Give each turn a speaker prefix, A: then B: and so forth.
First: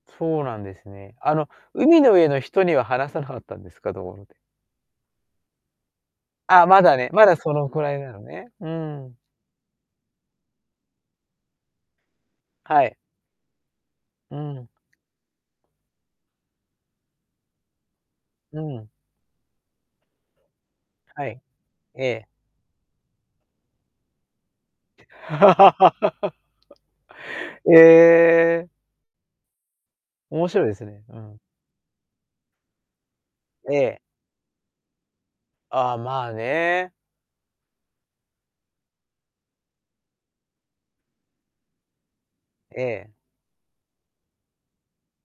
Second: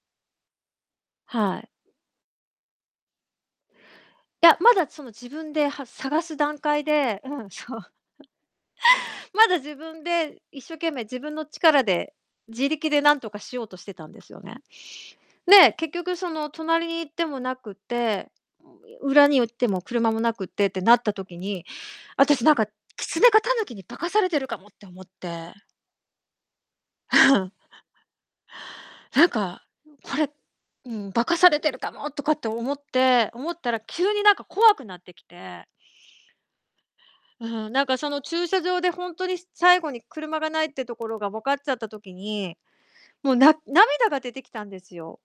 A: そうなんですね。あの、
B: はい。
A: 海の上の人には話さなかったんですか、道路で。
B: いや、まだその自分で、は探す段
A: あ、ま
B: 階
A: だね、
B: で、
A: まだ
B: うん、
A: その
B: そ
A: く
B: う。
A: らいなのね、うん。
B: まだ自分で、一生懸命自分の力で、自
A: は
B: 力
A: い。
B: で何とかしようとしてたんです
A: う
B: よね。
A: ん。
B: で、結局その隣に行ってもなくて、
A: うん。
B: 裏に行っても車もなくってってなった
A: は
B: 時
A: い。
B: に、
A: ええ。
B: 私なんかキツネかタヌキに化かされてるかもって思って。
A: ええ。
B: なんか、これ、
A: 面白いです
B: う
A: ね、
B: ん、
A: う
B: 化か
A: ん。
B: されてるかもとかって思って思った
A: え
B: ら
A: え。
B: 急になんか怖くなってきて。
A: ああ、まあね。
B: うん、なんかその駐車場でほんとに最後に車がないってところがわかっちゃった時に、
A: ええ。
B: もうな涙が出てきたんですよ。